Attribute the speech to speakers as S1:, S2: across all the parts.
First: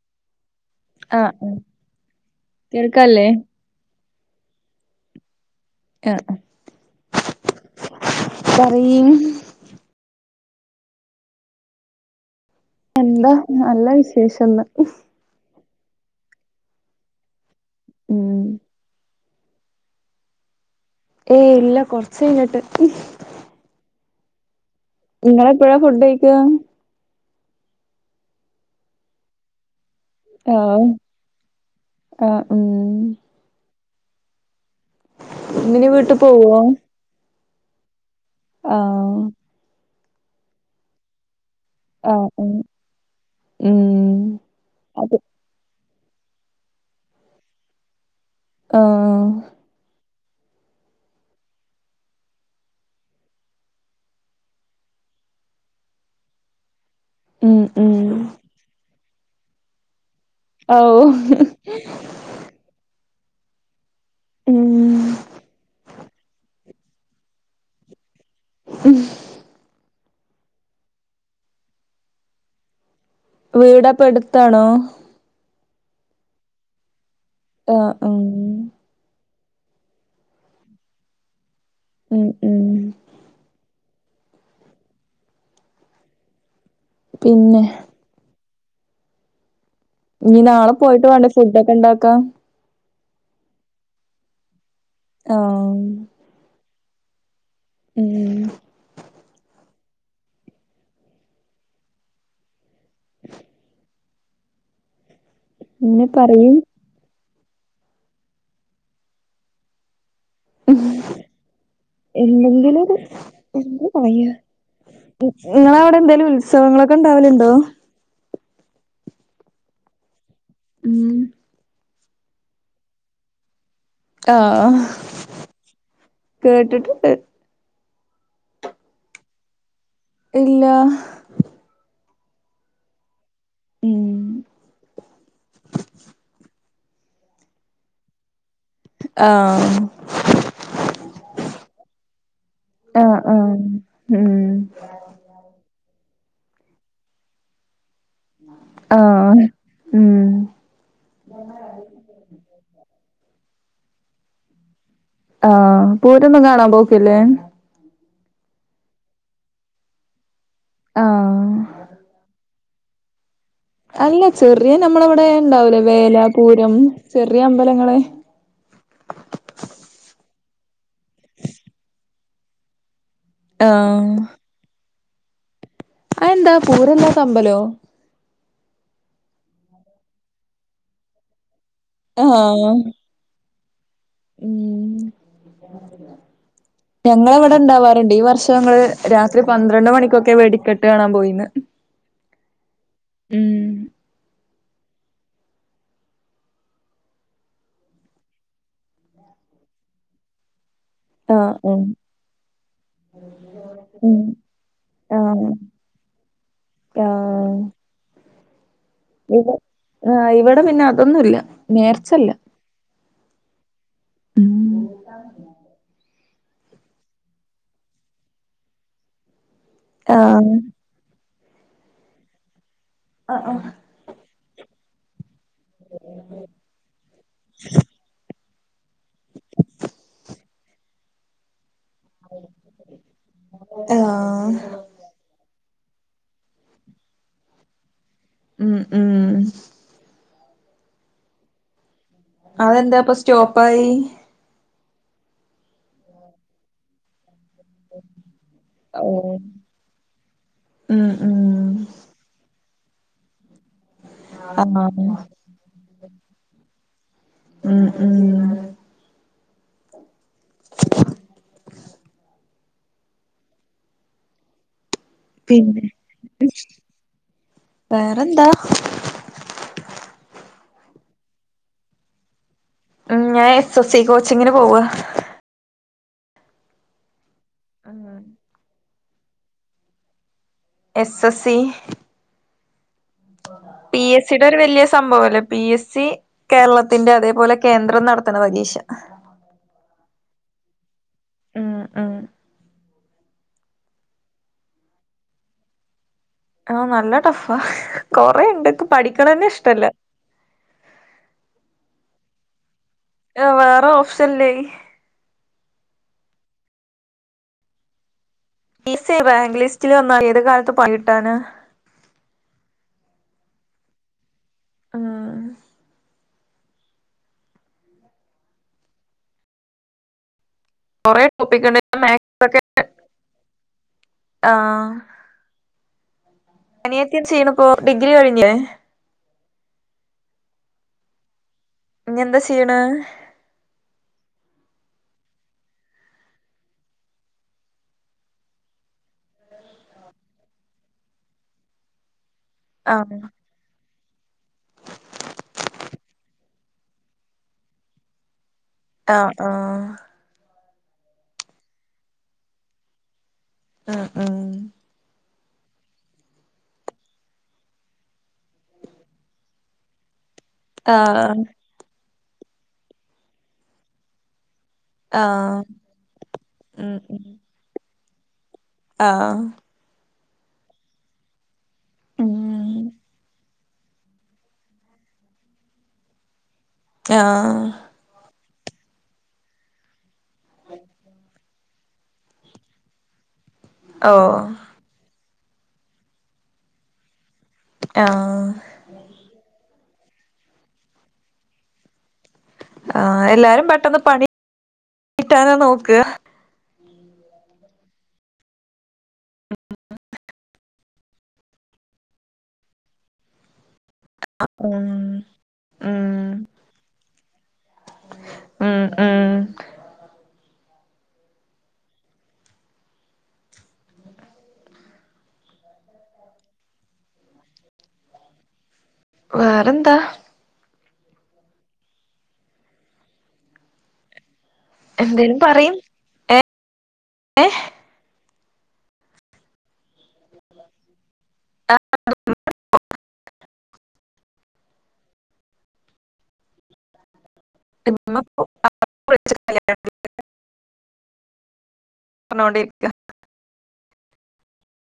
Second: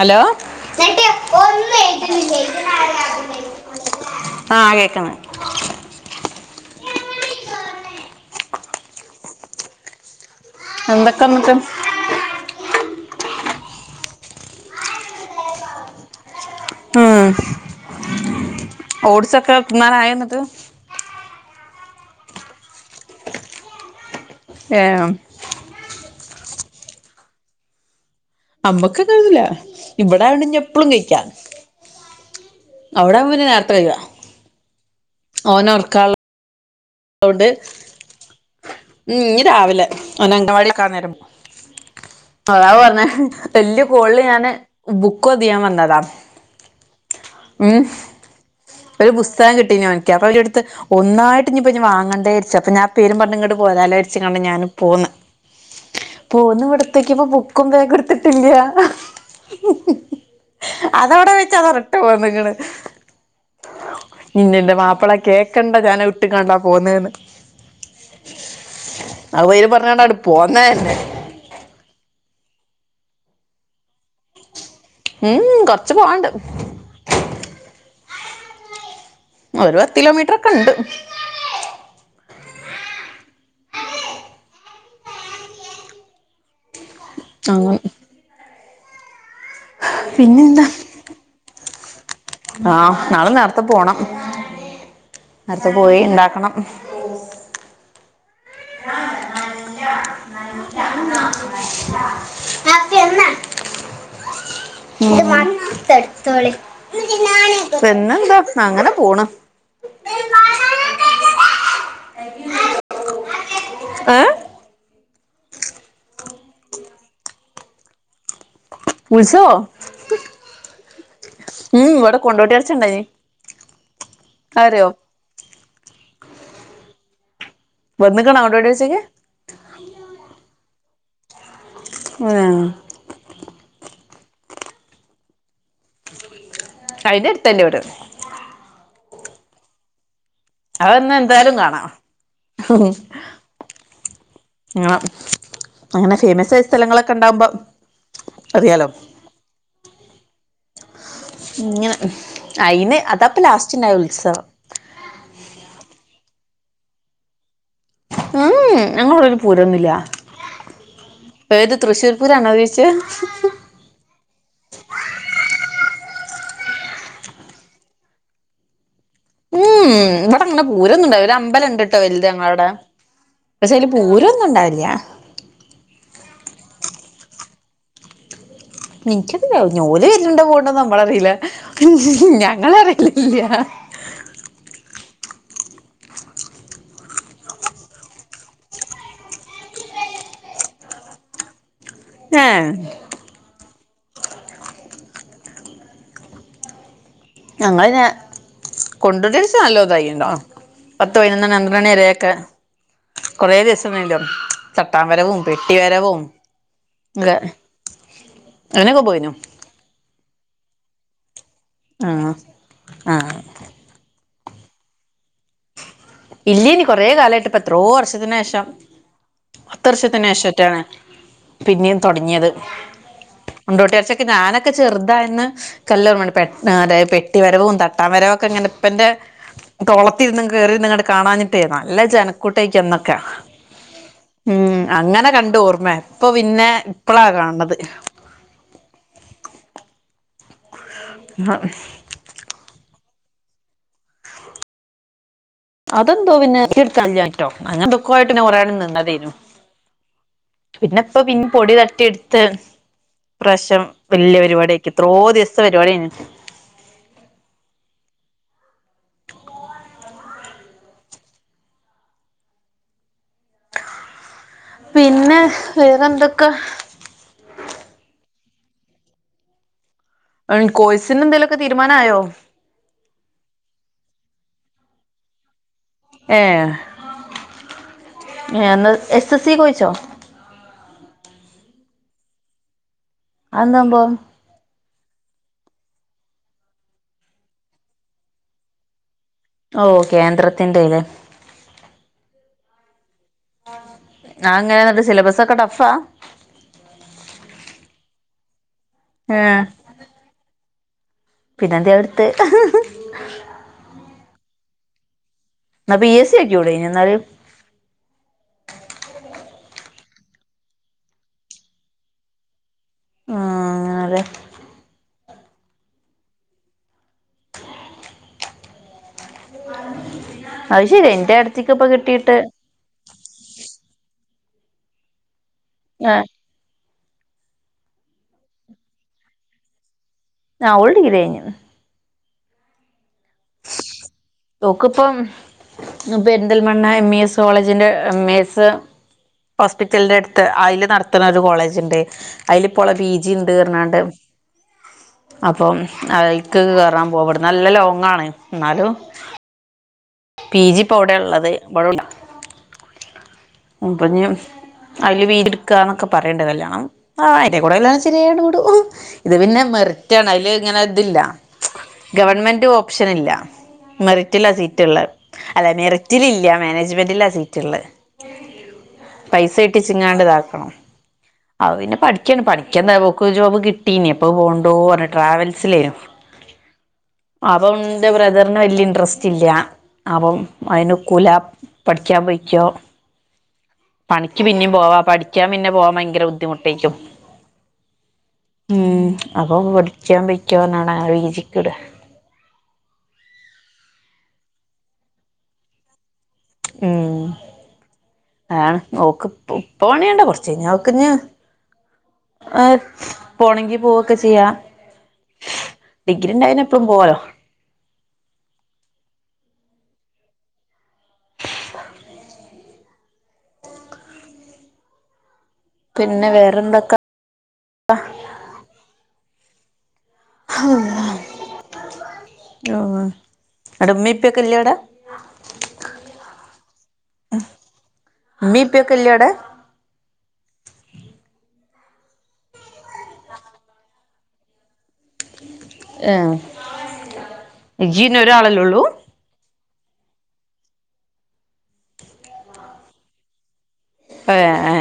S1: Hello
S2: ആഹ് കേൾക്കല്ലേ
S1: ആഹ് കേക്ക്ന്ന്
S2: അ്അ് പറയിം.
S1: എന്തൊക്കന്ന്ട്ട്?
S2: എന്താ നല്ല വിശേഷ്ന്ന്.
S1: ഉം
S2: ഉം
S1: ഓട്സൊക്കെ തിന്നാനായോന്ന്ട്ട്?
S2: ഏയ് ഇല്ല കൊറ്ച്ചഴിഞ്ഞിട്ട്.
S1: ഏ അം
S2: ഇങ്ങളെപ്പഴാ ഫുഡഴിക്ക?
S1: അമ്മക്കങ്ങനൊന്നുല്ല. ഇവിടെ ആയോണ്ട് ഞ്ഞെപ്പളും കഴിക്ക.
S2: അഹ്
S1: അവ്ടാവുമ്പ പിന്നെ നേര്ത്തെ കയ്യ
S2: ഇന്നിനി വീട്ടു പോവോ?
S1: ട്
S2: ആഹ്
S1: ഇഞ്ഞ് രാവിലെ ഓനങ്കവാടിക്കാന്നേരം
S2: ആഹ് ഉം
S1: അതാ പറ്ഞ്ഞെ വെല്ല്യ
S2: ഉം
S1: കോൾല് ഞാന്
S2: അത്
S1: ബുക്കൊ തെയ്യാൻ വന്നതാ ഉം ഒരു
S2: ആഹ്
S1: പുസ്തക കിട്ടീനോൻക്ക് അപന്റ് ട്ത്ത് ഒന്നായിട്ട് ഇഞ്ഞ്പ്ഞ്ഞ് വാങ്ങണ്ടേയ്ര്ച് അപ്പൊഞ്ഞ് ആ പോരും പറഞ്ഞ ഞാന് പോന്ന്. പോന്നു ഇവിടെത്തേക്ക്യപ്പൊ
S2: ഉം
S1: ബുക്കും
S2: ഉം
S1: ബേഗൊടുത്തിട്ടില്ല.
S2: ഔ
S1: അതാവ്ടെ വെച്ച് അതടട്ട് പോന്ന്‌ക്ക്ണ്.
S2: ഉം
S1: ഇഞ്ഞ്ൻന്റമാപ്പള കേക്കണ്ട ഞാനാ ഇട്ട് കാണ്ടാ പോന്നേന്ന്.
S2: ഉം
S1: അപേരുംപറഞ്ഞാണ്ടട് പോന്നന്നെ.
S2: വീടപ്പെടുത്താണോ??
S1: ഉം ഉം കൊറ്ച്ച് പോവാണ്ട്.
S2: ആഹ് ഉം
S1: അ ഒരു പത്ത് കിലോമീറ്റർ ഒക്കെ ഇണ്ട്
S2: ഉം ഉം പിന്നെ
S1: അങ്ങനെ
S2: ഇഞ്
S1: പിന്നെന്താ
S2: നാളെ പോയിട്ട് വേണ്ടേ ഫുഡൊക്കെ ഇണ്ടാക്കാം.
S1: ആഹ് നാളിം നേരത്തെ പോണം ക നേരത്തെ
S2: ആഹ്
S1: പോയി ഇണ്ടാക്കണം.
S2: ഉം. ഉം.
S1: ന [unintelligible]
S2: [inaudible]
S1: ഉം
S2: പിന്നെ പറയ്
S1: പിന്നെന്താ, അങ്ങനെ പോണ്.
S2: ഉം എന്തെങ്കിലൊര് എന്താ
S1: ഏ
S2: പറയാ. ഇങ്ങളവിടെ എന്തേലും ഉത്സവങ്ങളൊക്കെ ഇണ്ടാവല്ണ്ടോ?
S1: ഉത്സവോ?
S2: ഉം.
S1: ഉം ഉം ഇവടെ കൊണ്ടോട്ടി നേർച്ച ണ്ടായിനി.
S2: ആഹ്. കേട്ടിട്ട്ണ്ട്.
S1: വന്ന്ക്ണൊ കൊണ്ടോട്ടി നേർച്ചക്ക്?
S2: ഇല്ലാ.
S1: അന്നെ
S2: ഉം.
S1: അയിന്റെ അട്ത്താ ഇൻ്റെ വീട്.
S2: ആഹ്.
S1: അത് വന്നാ എന്തായാലും കാണാ.
S2: ആഹ് ആഹ് ഉം ഹും.
S1: ഇങ്ങള അങ്ങനെ ഫേമസായ സ്ഥലങ്ങളൊക്കെ ണ്ടാവുമ്പം. അറിയാലോ.
S2: ആഹ് ഉം
S1: ഇങ്ങനെ അയിന് അതാപ്പ ലാസ്റ്റ് ഇണ്ടായ ഉത്സവം.
S2: ആഹ് പൂരൊന്നും കാണാൻ പോക്ക്ല്ലേ?
S1: ഊം ഉം. ഞങ്ങളെ വെടെ അയ്ന് പൂരൊന്നുല്ല്യ.
S2: ആഹ്
S1: ഏത് തൃശ്ശൂർ പൂരാണോ ഉദേഷ്ച്ചെ?
S2: അല്ല ചെറിയ നമ്മളെവടെ ഇണ്ടാവൂലേ വേല പൂരം ചെറിയ അമ്പലങ്ങള്.
S1: ഊംഉം. ഇവടെ അങ്ങനെ പൂരൊന്നും ഇണ്ടാവൽല. ഒര് അമ്പലണ്ട്ട്ടോ വലുത് ഞങ്ങളെ വടെ. പക്ഷേ അയ്ല്
S2: ആഹ്
S1: പൂരൊന്നും ഉണ്ടാവേല്ല്യ.
S2: അതെന്താ പൂരെല്ലാത്ത അമ്പലോ.
S1: നിൻക്കറീലാ. ഇഞോല് വരല്ണ്ടോ പോവ്ണ്ടോന്ന് നമ്മളറീല്ല. ഞങ്ങള
S2: ആഹ്
S1: അറിയലില്ല.
S2: ഉം. ഞങ്ങളെവടെ ഇണ്ടാവാറ്ണ്ട്. ഈ വർഷം ഞങ്ങള് രാത്രി പന്ത്രണ്ട് മണിക്കൊക്കെ വേടിക്കെട്ട് കാണാൻ പോയിന്ന്.
S1: ഏഹ്.
S2: ഉം.
S1: ഞങ്ങളയ്ന് കൊണ്ടോട്ടി നേർച്ച നല്ലോം ഇതായിണ്ടാം. പത്ത് പയിനൊന്നണി
S2: ആഹ്
S1: പന്ത്രണ്ട്
S2: ഉം
S1: മണി വരേയൊക്കെ കുറേ ദിവസം
S2: ഉം
S1: [unintelligible] ചട്ടാൻ വരവും
S2: ആഹ്
S1: പെട്ടി വരവും ഒക്കെ
S2: ആഹ്
S1: അയ്നൊക്കെ പോയിനു.
S2: ഇവ ആഹ് ഇവടെ പിന്നെ അതൊന്നുല്ല. നേർച്ചല്ല.
S1: ആഹ് ആഹ് ഇല്ല്യേനി. കൊറെ കാലായിട്ട് ഇപ്പ എത്രോ വർഷത്തിന് ശേഷം ത്ത് വർഷത്തിന്
S2: ആഹ്
S1: ശേഷറ്റേണ് പിന്നിം തൊടങ്ങിയത്. കൊണ്ടോട്ടി നേർച്ചെ ക്കെ ഞാനൊക്കെ ചെറുതായന്ന് ഇൻകല്ലോർമ്മണ്ട് പെ അതായത് പെട്ടി വരവും തട്ടാൻ വരവും ഒക്കെങ്ങനെ പ്പന്റെ തോളത്തിര്ന്ന് കേറിന്ന്ങ്ങാണ്ട് കാണാഞ്ഞി ട്ടെ നല്ല ജനക്കൂട്ടെയ്ക്കെന്നൊക്കെ.
S2: ആഹ്
S1: ഉം അങ്ങനെ കണ്ട ഓർമ്മെ. ഇപ്പൊ പിന്നെ ഇപ്പളാ കാണ് ണത്.
S2: ഉം. ഉം
S1: മഹ്
S2: അതെന്തേ അപ്പൊ സ്റ്റോപ്പായി
S1: അതെന്തോ പിന്നെ നെറ്റ്ടാല്ലാഞ്ഞ്ട്ടോ അങ്ങനെ എന്തൊക്കോ ആയിട്ട് പിന്നെ കൊറേ നേരം നിന്നതേനു.
S2: ഓഹ് ഉം
S1: പിന്നപ്പം പിൻ
S2: ഉം
S1: പൊടി തട്ടിഇടുത്ത്. ഇപ്രാവശ്യം വെല്ല്യ പരിപാടി ആക്കി.
S2: ആഹ്
S1: എത്രോ ദിവസ്ത്തെ പരിപാട്യേനിം.
S2: ഉം ഉം [unintelligible]
S1: പിന്നെ
S2: പിന്നെ
S1: വേറെന്തൊക്കെ
S2: വേറെന്താ
S1: [unintelligible] കോഴ്സിന് എന്തെലൊക്കെ തീരുമാനം ആയൊ.
S2: ഉം ഞാൻ എസ് എസ് സി കോച്ചിങ്ങിന് പോവ.
S1: ഏഹ്. എ എസ് എസ് സി കൊച്ചോ
S2: എസ് എസ് സി
S1: അത് എന്താ സംഭവം.
S2: ഇതൊരു വെല്യ സംഭവം അല്ലേ. പി എസ് സി കേരളത്തിന്റെ അതേപോലെ കേന്ദ്രം നടത്ത്ണ പരീക്ഷ.
S1: ഓ കേന്ദ്രത്തിന്റെലെ.
S2: ഉം ഉം
S1: അത് എങ്ങനെ ഇന്നട്ട് സിലബസ് ഒക്കെ ടഫാ.
S2: ആഹ് നല്ല ടഫാ. കൊറേണ്ട്
S1: ഏ
S2: ഇക്ക്‌പഠിക്ക്‌ണെന്നെ ഇഷ്ട്ടല്ല.
S1: പിന്നെന്തേയ്‌ അഹ് ഇട്ത്തെഹ്.
S2: ഏഹ് വേറെ ഓപ്ഷൻല്ലേയ്.
S1: ഇന്നാ പി എസ് സി ഓക്ക്യൂടെയ്നൊ ഇന്നാല്.
S2: പി എസി സി റാങ്ക് ലിസ്റ്റിൽ വന്നാ ഏത് കാലത്ത് പണികിട്ടാന.
S1: ആഹ് അങ്ങനെലെ
S2: ഉം
S1: അഹ് ശര്യ.
S2: കൊറേ
S1: ഇന്റെ ഏട്ടത്തിക്ക് ഇപ്പ
S2: ടോപ്പിക്ക്ണ്ട്
S1: കിട്ടീട്ട്.
S2: [unintelligible] ആഹ്
S1: ഞാൻ
S2: അനിയത്തിം ചെയ്ത്പ്പോ ഡിഗ്രി കഴിഞ്ഞിലെ.
S1: ആ ഓൾ ഡിഗ്രി കഴ്ഞ്ഞ്.
S2: ഇഞ്ഞ് എന്താ ചെയ്യ്ണ്.
S1: ഓക്ക്പ്പം പെരിന്തൽമണ്ണ എം ഇ എസ് കോളേജിന്റെ എം ഇ എസ്. ഹോസ്പിറ്റലിന്റെ എട്ത്ത് ഐല് നട്ത്ത്ണെ ഒരു കോളേജ് ഇണ്ട്. ഐല്ഇപ്പോ ഓളെ പി
S2: ആഹ്
S1: ജിം, തീർനാണ്ട് അപ്പം ഐക്ക് കേറാൻ പോകും. ഇവ്ട്ന്ന് നല്ല ലോങ്ങാണ് ഇന്നാലും.
S2: ആഹ് ആഹ്
S1: പി ജി ഇപ്പോ ഔടെ ഇള്ളത്. ഇവെടെ ഇല്ല.
S2: ഉം
S1: അപ്പഞ്ഞ്
S2: ഉം
S1: അയ്ല് വീട് ഇടുക്കാന്നൊക്കെ പറയിണ്ട്. [unintelligible] കല്യാണം ആഹ് അതിന്റെ എടീക്കൂടെ കല്യാണം ശെരിയാ വിടു ഇത് പിന്നെ മെറിറ്റാണ് ഐല്. ഇങ്ങനെ ഇതില്ല.
S2: ആഹ്
S1: ഗവൺമെന്റ് ഒപ്ഷനില്ല. മെറിറ്റിലാ സീറ്റ് ട്ട്ള്ളെ
S2: ആഹ്
S1: അല്ല മെറിറ്റിൽ ഇല്ലാ.
S2: ഉം
S1: മാനേജ്മെന്റില
S2: ഉം
S1: സീറ്റ് ഇള്ളെ.
S2: ആഹ്
S1: പൈസ ഇട്ട് ട്ടിച്ചിങ്ങാണ്ട് ഇതാക്കണം. അത് പിന്നെ പഠിക്കേണ്
S2: ഉം
S1: പഠിക്കണ്ടാ ബുക്ക് ജോബ് കിട്ടീനെഎപ്പൊ പോണ്ടോ പറഞ്ഞ് ട്രാവൽസിലേയ് അ - [unintelligible]
S2: ആഹ്
S1: അവം ഇന്റെ ബ്രദർന് വെല്യാ ഇൻട്രസ്റ്റില്ലാ അവം അയ്നൊക്കൂല. പഠിക്കാൻ പൊയ്ക്കോ
S2: ഓ
S1: പണിക്ക് പിനേം പോവാം പഠി ക്കാൻ പിനെ പോവാൻ ഭയങ്കര ബുദ്ധിമുട്ടേക്കും.
S2: ആഹ
S1: ഉം അപ്പം പഠിക്കാൻ പൊയ്ക്കോന്നാണ് അവനെ പി ജി ക്ക്‌ വിടെ.
S2: ആഹ് എല്ലാരും പെട്ടന്ന് പണി കിട്ടാനാ ന്നോക്കാ
S1: ഉം ആഹ് നോക്കും ഇപ്പ പണിയ്ണ്ട് കൊറച്ച് ഇഞ് അവക്കിഞ്. ഏഹ് പോണെങ്കി പോവൊക്കെ ചെയ്യാ
S2: ഉം ഉം
S1: ഡിഗ്രിഇണ്ടായാ എപ്പോഴും പോവാലോ.
S2: ആഹ് ആഹ്
S1: പിനെ വേറെന്തൊക്ക.
S2: വേറെന്താ?
S1: ഹള്ള ഉവ്വ അവ്ടെ ഉമ്മേം ഉപ്പെക്കെ ഇല്ലവടെ.
S2: എന്തേലും പറയും. എ ഹ്
S1: ഉമ്മി ഉപ്പി ഒക്കെ ഇല്ലേ അവടെ. ഏഹ് ഇയ്യ് ഇനി ഒരാളെല്ലൊള്ളൂ.
S2: [unintelligible] പറഞ്ഞോണ്ടേ ഇരിക്കാ
S1: അതെ എ ഹെ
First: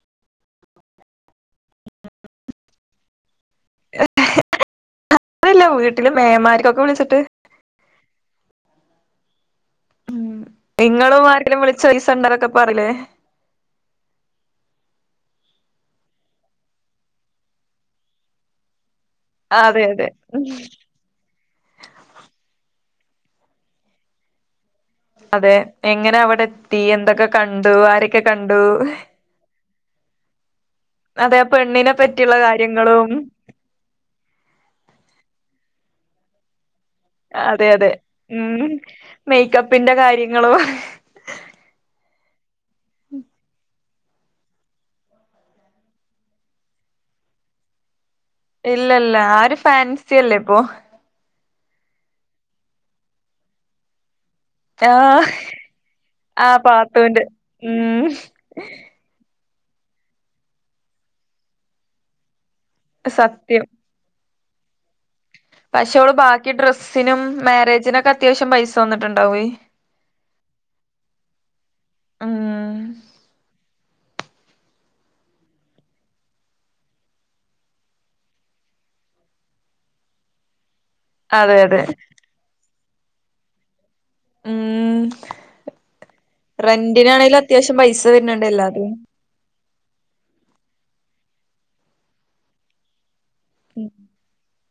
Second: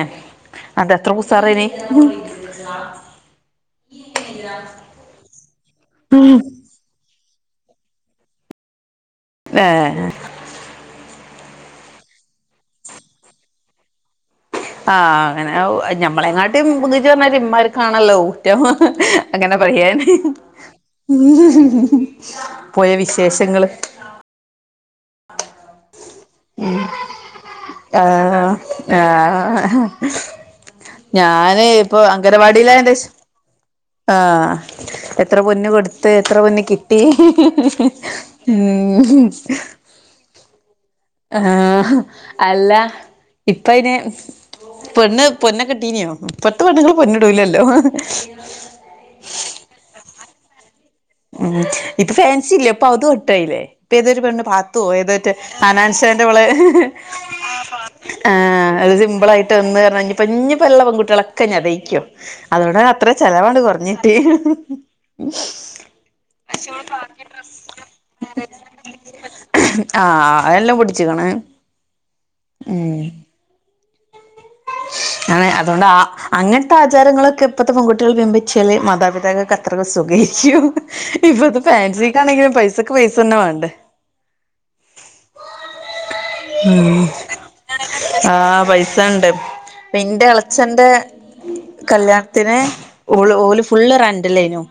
S1: അതെത്ര ഉഷാറയ്നി എന്ത്‌ന്നാ
S2: [inaudible] വീട്ടില് മേമാര്ക്കൊക്കെ വിളിച്ചിട്ട്.
S1: വരാനാ
S2: ഇങ്ങളും ആരെങ്കിലും വിളിച്ച പൈസ എണ്ടരൊക്കെ പറയിലെ
S1: ആഹ് അങ്ങനെ ഔ ഞമ്മളെങ്ങാട്ടിം ബുദ്ധി ഇത്മാതിരി ഇമ്മാര് കാണല്ലോ ഊറ്റം ഹ് ഹ് ഹ്. അങ്ങനെ
S2: അതെ
S1: പറയാന്
S2: അതെ
S1: ഹ് പോയ വിശേഷങ്ങള്.
S2: അതെ എങ്ങനെ അവടെത്തി എന്തൊക്കെ കണ്ടു ആരൊക്കെ കണ്ടു.
S1: ആഹ ഹാ ഹാ
S2: അതെ ആ
S1: ഞാന്
S2: പെണ്ണിനെ
S1: ഇപ്പൊ
S2: പറ്റിയുള്ള
S1: അംഗനവാടിയിലാ യേന്റെഷം
S2: കാര്യങ്ങളും
S1: ആഹ് എത്ര പൊന്ന് കൊടുത്ത് എത്ര പൊന്ന് കി- ട്ടി ഹ് ഹ്
S2: അതെ
S1: ഹ്
S2: അതെ
S1: ഉം
S2: മേക്കപ്പിന്റെ കാര്യങ്ങളും
S1: എഹാ ഹ് അല്ല ഇപ്പയ്ന് പെണ്ണ് പൊനൊക്കിട്ടീനിയോ ഇപ്പൾത്തെ പെണ്ണുങ്ങള് പൊന്നിടൂലല്ലോ അ ഹ്
S2: ഇല്ലില്ല അവര് ഫാൻസി അല്ലെ ഇപ്പോ
S1: ഉം ഇപ്പൊ ഫാൻസി ഇല്ല ഇപ്പ അതും ഔട്ടായിലെ ഇപ്പെതൊരു പെണ്ണ് പാ- ത്തു ഏ
S2: ആഹ്
S1: തോറ്റെ ഹനാൻഷന്റെ ഓള്
S2: ആ
S1: ഹ് ഹ്
S2: പാത്തുന്റെ ഉം
S1: ആ അത് സിമ്പിളായി ട്ടെർന്ന് ന്നർഞ്ഞിപ്പം ഇഞ്ഞിപ്പ ഇള്ള പെൺകുട്ടികളൊക്കെ ഇനി അതായ്ക്കും അതോടെ എത്ര ചെലവാണ്ട്
S2: സത്യം
S1: കൊറഞ്ഞ് കിട്ടിയെ.
S2: പക്ഷെ ഓള് ബാക്കി ഡ്രസ്സിനും മാരേജിനൊക്കെ അത്യാവശ്യം പൈസ വന്നിട്ടുണ്ടാവേ
S1: ആഹ് അതെല്ലാം പൊടിച്ചിക്ക്‌ണ്. ഉം അങ്ങനെ അതോണ്ടാ ഹ്- അങ്ങനത്തെ ആചാരങ്ങളൊക്കെ ഇപ്പഴത്തെ പെൺകുട്ടികൾ ബംബിച്ചാല് മാതാപിതാക്കൾക്ക് അത്രക്ക്‌ സുഖം ആയിരിക്കും ഇപ്പ
S2: അതെ
S1: ഇത്
S2: അതെ
S1: ഫാൻസിക്ക് ആണെങ്കിലും പൈസക്ക് പൈസ തന്നെ വേണ്ടേ.
S2: ഉം റെന്റിനാണെങ്കിലും അത്യാവശ്യം പൈസ വരുന്നുണ്ട് എല്ലാതും.
S1: ഇണ്ട് പ്പിന്റെ എളച്ചന്റെ കല്യാണത്തിന് ഓള് ഓല് ഫുള്ള് റെന്റൽ ഏനു.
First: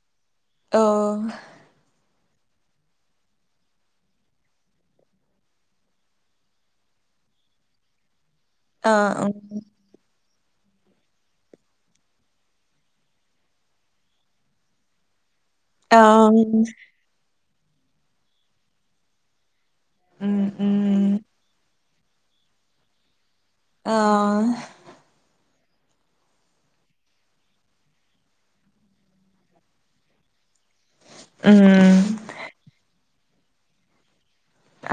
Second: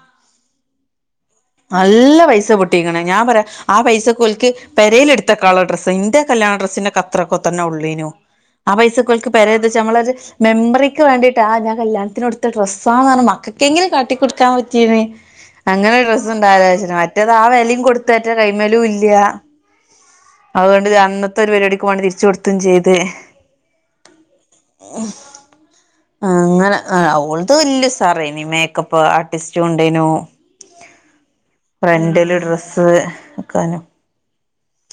S2: ഓഹ്.
S1: നല്ല പൈസ പൊട്ടിക്ണ്. ഞാൻ പറയാ ആ പൈസക്ക് ഓല്ക്ക് പെരേല് ഇട്ത്ത കളർ ഡ്രസ്സ്, ഇന്റെ കല്യാണ ഡ്രസ്സിന്റൊക്ക ത്രക്കൊ തന്നെ ഉള്ളെനു. ആ പൈസക്ക് ഓൽക്ക്
S2: ആഹ്
S1: പെരേ ഇത് വച്ച് നമ്മളൊര് മെമ്മറിക്ക് വേണ്ടിട്ട് ആഹ് ഞാൻ കല്യാണത്തിന് ഉടുത്ത ഡ്രസ്സാന്ന് പറഞ്ഞ് മക്കക്കെങ്കിലും കാട്ടിക്കൊടുക്കാൻ പറ്റീനി. അങ്ങനെ ഡ്രസ്സ്
S2: ആഹ്
S1: ഉണ്ടാവല്ലോ വെച്ചിട്ട്. മറ്റേത് ആ വെലീം കൊട്ത്തേറ്റൊ കൈമെലൂല്ല.
S2: ഉം ഉം
S1: അതോണ്ട് അന്നത്തെ ഒരു പരിപാടിക്കും മാണ്ടി തിരിച്ച് കൊടുത്തും ചെയ്ത്.
S2: ആഹ്
S1: ആഹ് അങ്ങനെ ഓൾത് വല്ല്യ ഉസാറേനി മേക്കപ്പ് ആർട്ടിസ്റ്റു ഉണ്ടേനു.
S2: ഉം
S1: റെന്റൽ ഡ്രസ്സ് ഒക്കാനു.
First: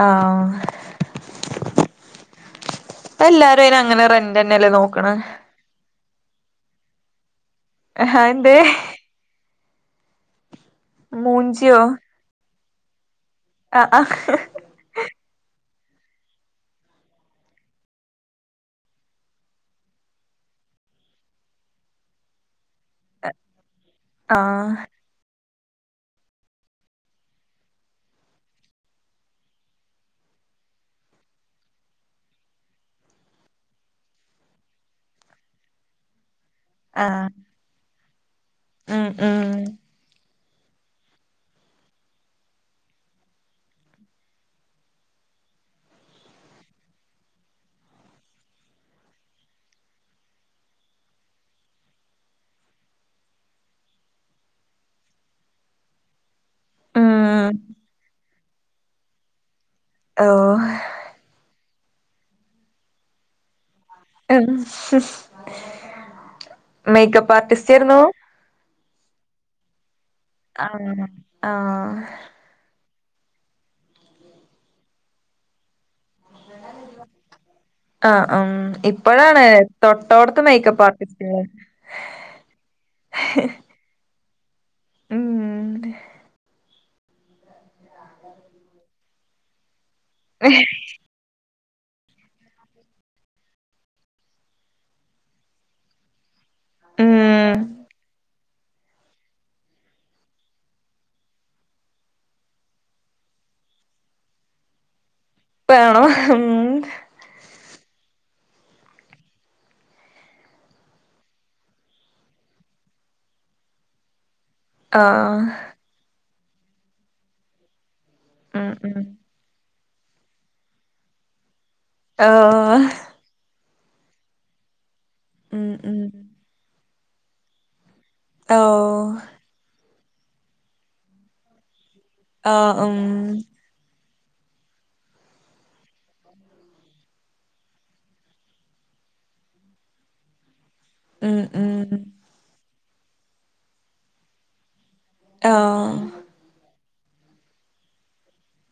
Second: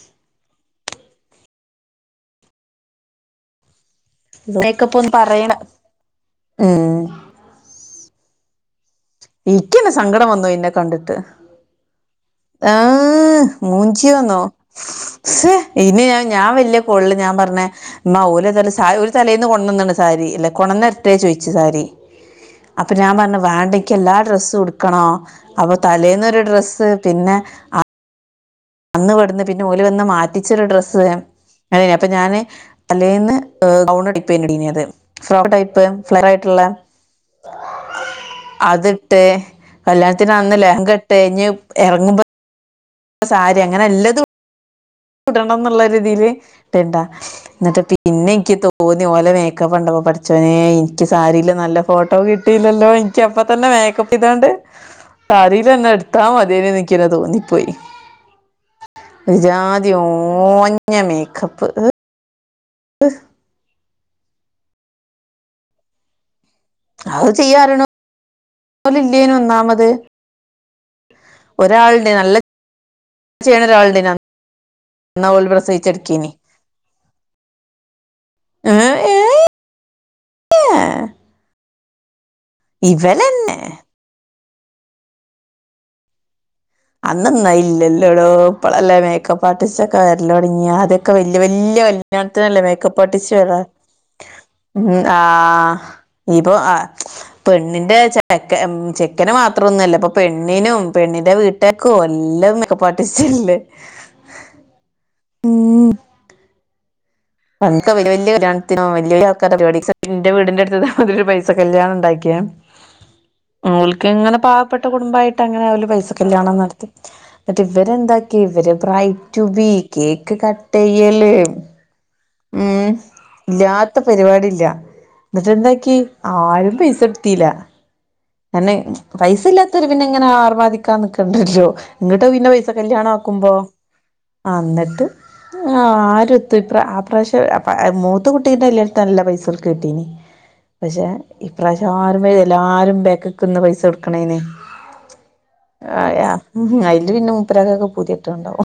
S2: ആഹ്. ഇപ്പെല്ലാരും അയ്നങ്ങനെ റെ
S1: മേക്കപ്പൊന്ന് പറയ്ണ ഉം
S2: അഹെന്തേ.
S1: ഇയ്ക്ക്യെന്നെ സങ്കടം വന്നോയി ഇന്നെ കണ്ടിട്ട്
S2: മൂഞ്ചിയോ
S1: ആഹ്
S2: ആഹ് ആഹ്
S1: മൂഞ്ചിയോന്നോ, സ്സ് ഇനി ഞാൻ ഞാൻ വല്യ കോള്ളില് ഞാൻ പറഞ്ഞ് ഇമ്മാ ഓലേതാലും സാരി ഓര് തലേന്ന് കൊണ്ടന്നണ് സാരി, അല്ലെ കൊണ്ടന്നരട്ടേന്ന് ചോയിച്ച് സാരി. അപ്പ ഞാൻ പറഞ്ഞ് വേണ്ട ഇക്ക്യ് എല്ലാ
S2: ആഹ്
S1: ഡ്രസ്സുംട്ക്കണം. ആഹ്. അപ്പ തലേന്ന് ഒരു ഡ്രസ്സ്‌ പിന്നെ അന്ന് ഇവട്ന്ന് പിന്നെ ഓല് വന്ന് മാറ്റിച്ചൊരു ഡ്രസ്സ്, അങ്ങെനേനി. അപ്പം ഞാന് തലേന്ന് ഗൗൺ ടൈപ്പ് ഇട്ടേന്യത് ഫ്രോക്ക് ടൈപ്പ് ഫ്ലയറായിട്ടുള്ള.
S2: ആഹ്. ഉം
S1: അതിട്ട്
S2: ഉം
S1: കല്യാണത്തിനന്ന് ലെഹങ്ക ഇട്ട്, ഇഞ്ഞ് എറങ്ങുമ്പോ സാരി അങ്ങനെല്ലതും ഇടണംന്നുള്ള രീതിൽ ഇട്ട്ണ്ടാ. എന്നിട്ട് പിന്നെ ഇൻക്ക്യ് തോന്നി ഓലെ മേക്കപ്പ് കണ്ടപ്പം പഠച്ചോനെ ഇൻക്ക്യ് സാരീല് നല്ലം ഫോട്ടോ കിട്ടീല്ലല്ലോ. ഇൻക്ക്യ് അപ്പ തന്നെ മേക്കപ്പ് ചെയ്താണ്ട് സാരീലെന്നെ ഇട്ത്താ മതിയേനിന്ന് ഇക്ക്യെന്നെ
S2: ഉം
S1: തോന്നിപ്പോയി. ഒര് ജാതി
S2: ഓഹ്
S1: ഓഞ്ഞ മേക്കപ്പ്. അഹ്
S2: മേക്കപ്പ് ആർട്ടിസ്റ്റേര്ന്നൂ?
S1: ഓലില്ലേന്നു ഒന്നാമത്.
S2: ആഹ് ആഹ്
S1: ഒരാൾണ്ടേനു നല്ല ചെയ്യ്ണൊരാള്ണ്ടേനു. അന്നാ ഓല് പ്രസവിച്ചട്
S2: ആഹ് അം
S1: ഏ,
S2: ഇപ്പോഴാണ് തൊട്ടോട്ത്ത്
S1: ഏ,
S2: മേക്കപ്പ് ആർട്ടിസ്റ്റേൾ.
S1: ഇവലെന്നെ.
S2: ഉം
S1: അന്നന്നൊ അതില്ലല്ലോടോ ഇപ്പളല്ലേ മേക്കപ്പ് ആർട്ടിസ്റ്റോക്കെ വരല് തൊടങ്ങിയെ. ആദ്യൊ ക്ക് വല്യ വല്യ കല്യാണത്തിനല്ലേ മേക്കപ്പ് ആർട്ടിസ്റ്റ് വെരാ. മ് ആഹ് ഇപ്പോ അ
S2: ഉം
S1: പെണ്ണിന്റെ ചെ ക്കെ മ്മ്ഹ് ചെക്കന് മാത്രം ഒന്നും അല്ല ഇപ്പം പെണ്ണിനും പെണ്ണിന്റെ വീ ട്ടാരക്കും എല്ലം മേക്കപ്പ് ആർട്ടിസ്റ്റല്ലേ.
S2: ഇപ്പഴാണോ ഹ്മ്മ്
S1: അന്നൊക്കെ വല്ല്യ വല്ല്യ കല്യാൺത്തിനൊ വല്ല്യ വല്ല്യ ആൾക്കാരെ പരിപാടി, ഇപ്പ ഇൻ്റെ വീടിൻ്റെ അട്ത്ത് ഇതേമാതിരി ഒര് പൈസ കല്യാണം ഇണ്ടാക്ക്യേ. ഓൽക്കിങ്ങനെ പാവ പ്പെട്ട
S2: ആഹ്
S1: കുടുംബായിട്ടങ്ങനെ ഓല് പൈസ കല്യാണം നടത്തി. ന്നിട്ട് ഇവരെന്താ
S2: ഉം
S1: ഇവര്
S2: ഉം
S1: bride to be. Cake cut ചെയ്യല്.
S2: ആഹ്
S1: ഉം. ഇല്ലാത്ത പരിപാടിയില്ല.
S2: ഉം
S1: ഇന്നെട്ടെന്താക്കി.
S2: ഉം
S1: ആരും പൈസകൊടുത്തീല. കാര് ണെ
S2: ഓഹ്
S1: പൈസ ഇല്ലാത്ത പിന്നെ ഇങ്ങനെ ആർമാദിക്കാൻ നിക്കണ്ടല്ലോ. ഇങ്ങട്ട് പിന്നെ പൈസ
S2: ആഹ് ഉം
S1: കല്യാണ ആക്കുമ്പം അ ഇന്നട്ട് ആ ആരൊത്തിപ്ര പഷേ അ മൂത്ത കുട്ടീന്റെ കല്യാൺത്തിക് നല്ല പൈസൊല്ക്ക് കിട്ടീനി. പക്ഷെ
S2: ഉം
S1: ഇപ്രാവശ്യം
S2: ഉം
S1: ആരു വ എല്ലാരും ബേക്ക്ക്ക്ന്ന് പൈസ കൊടുക്കണേന്.
S2: ആഹ്
S1: ആ അതില് പിന്നെ മുപ്പരക്കാക്ക് പൂത്യട്ടീണ്ടാവും.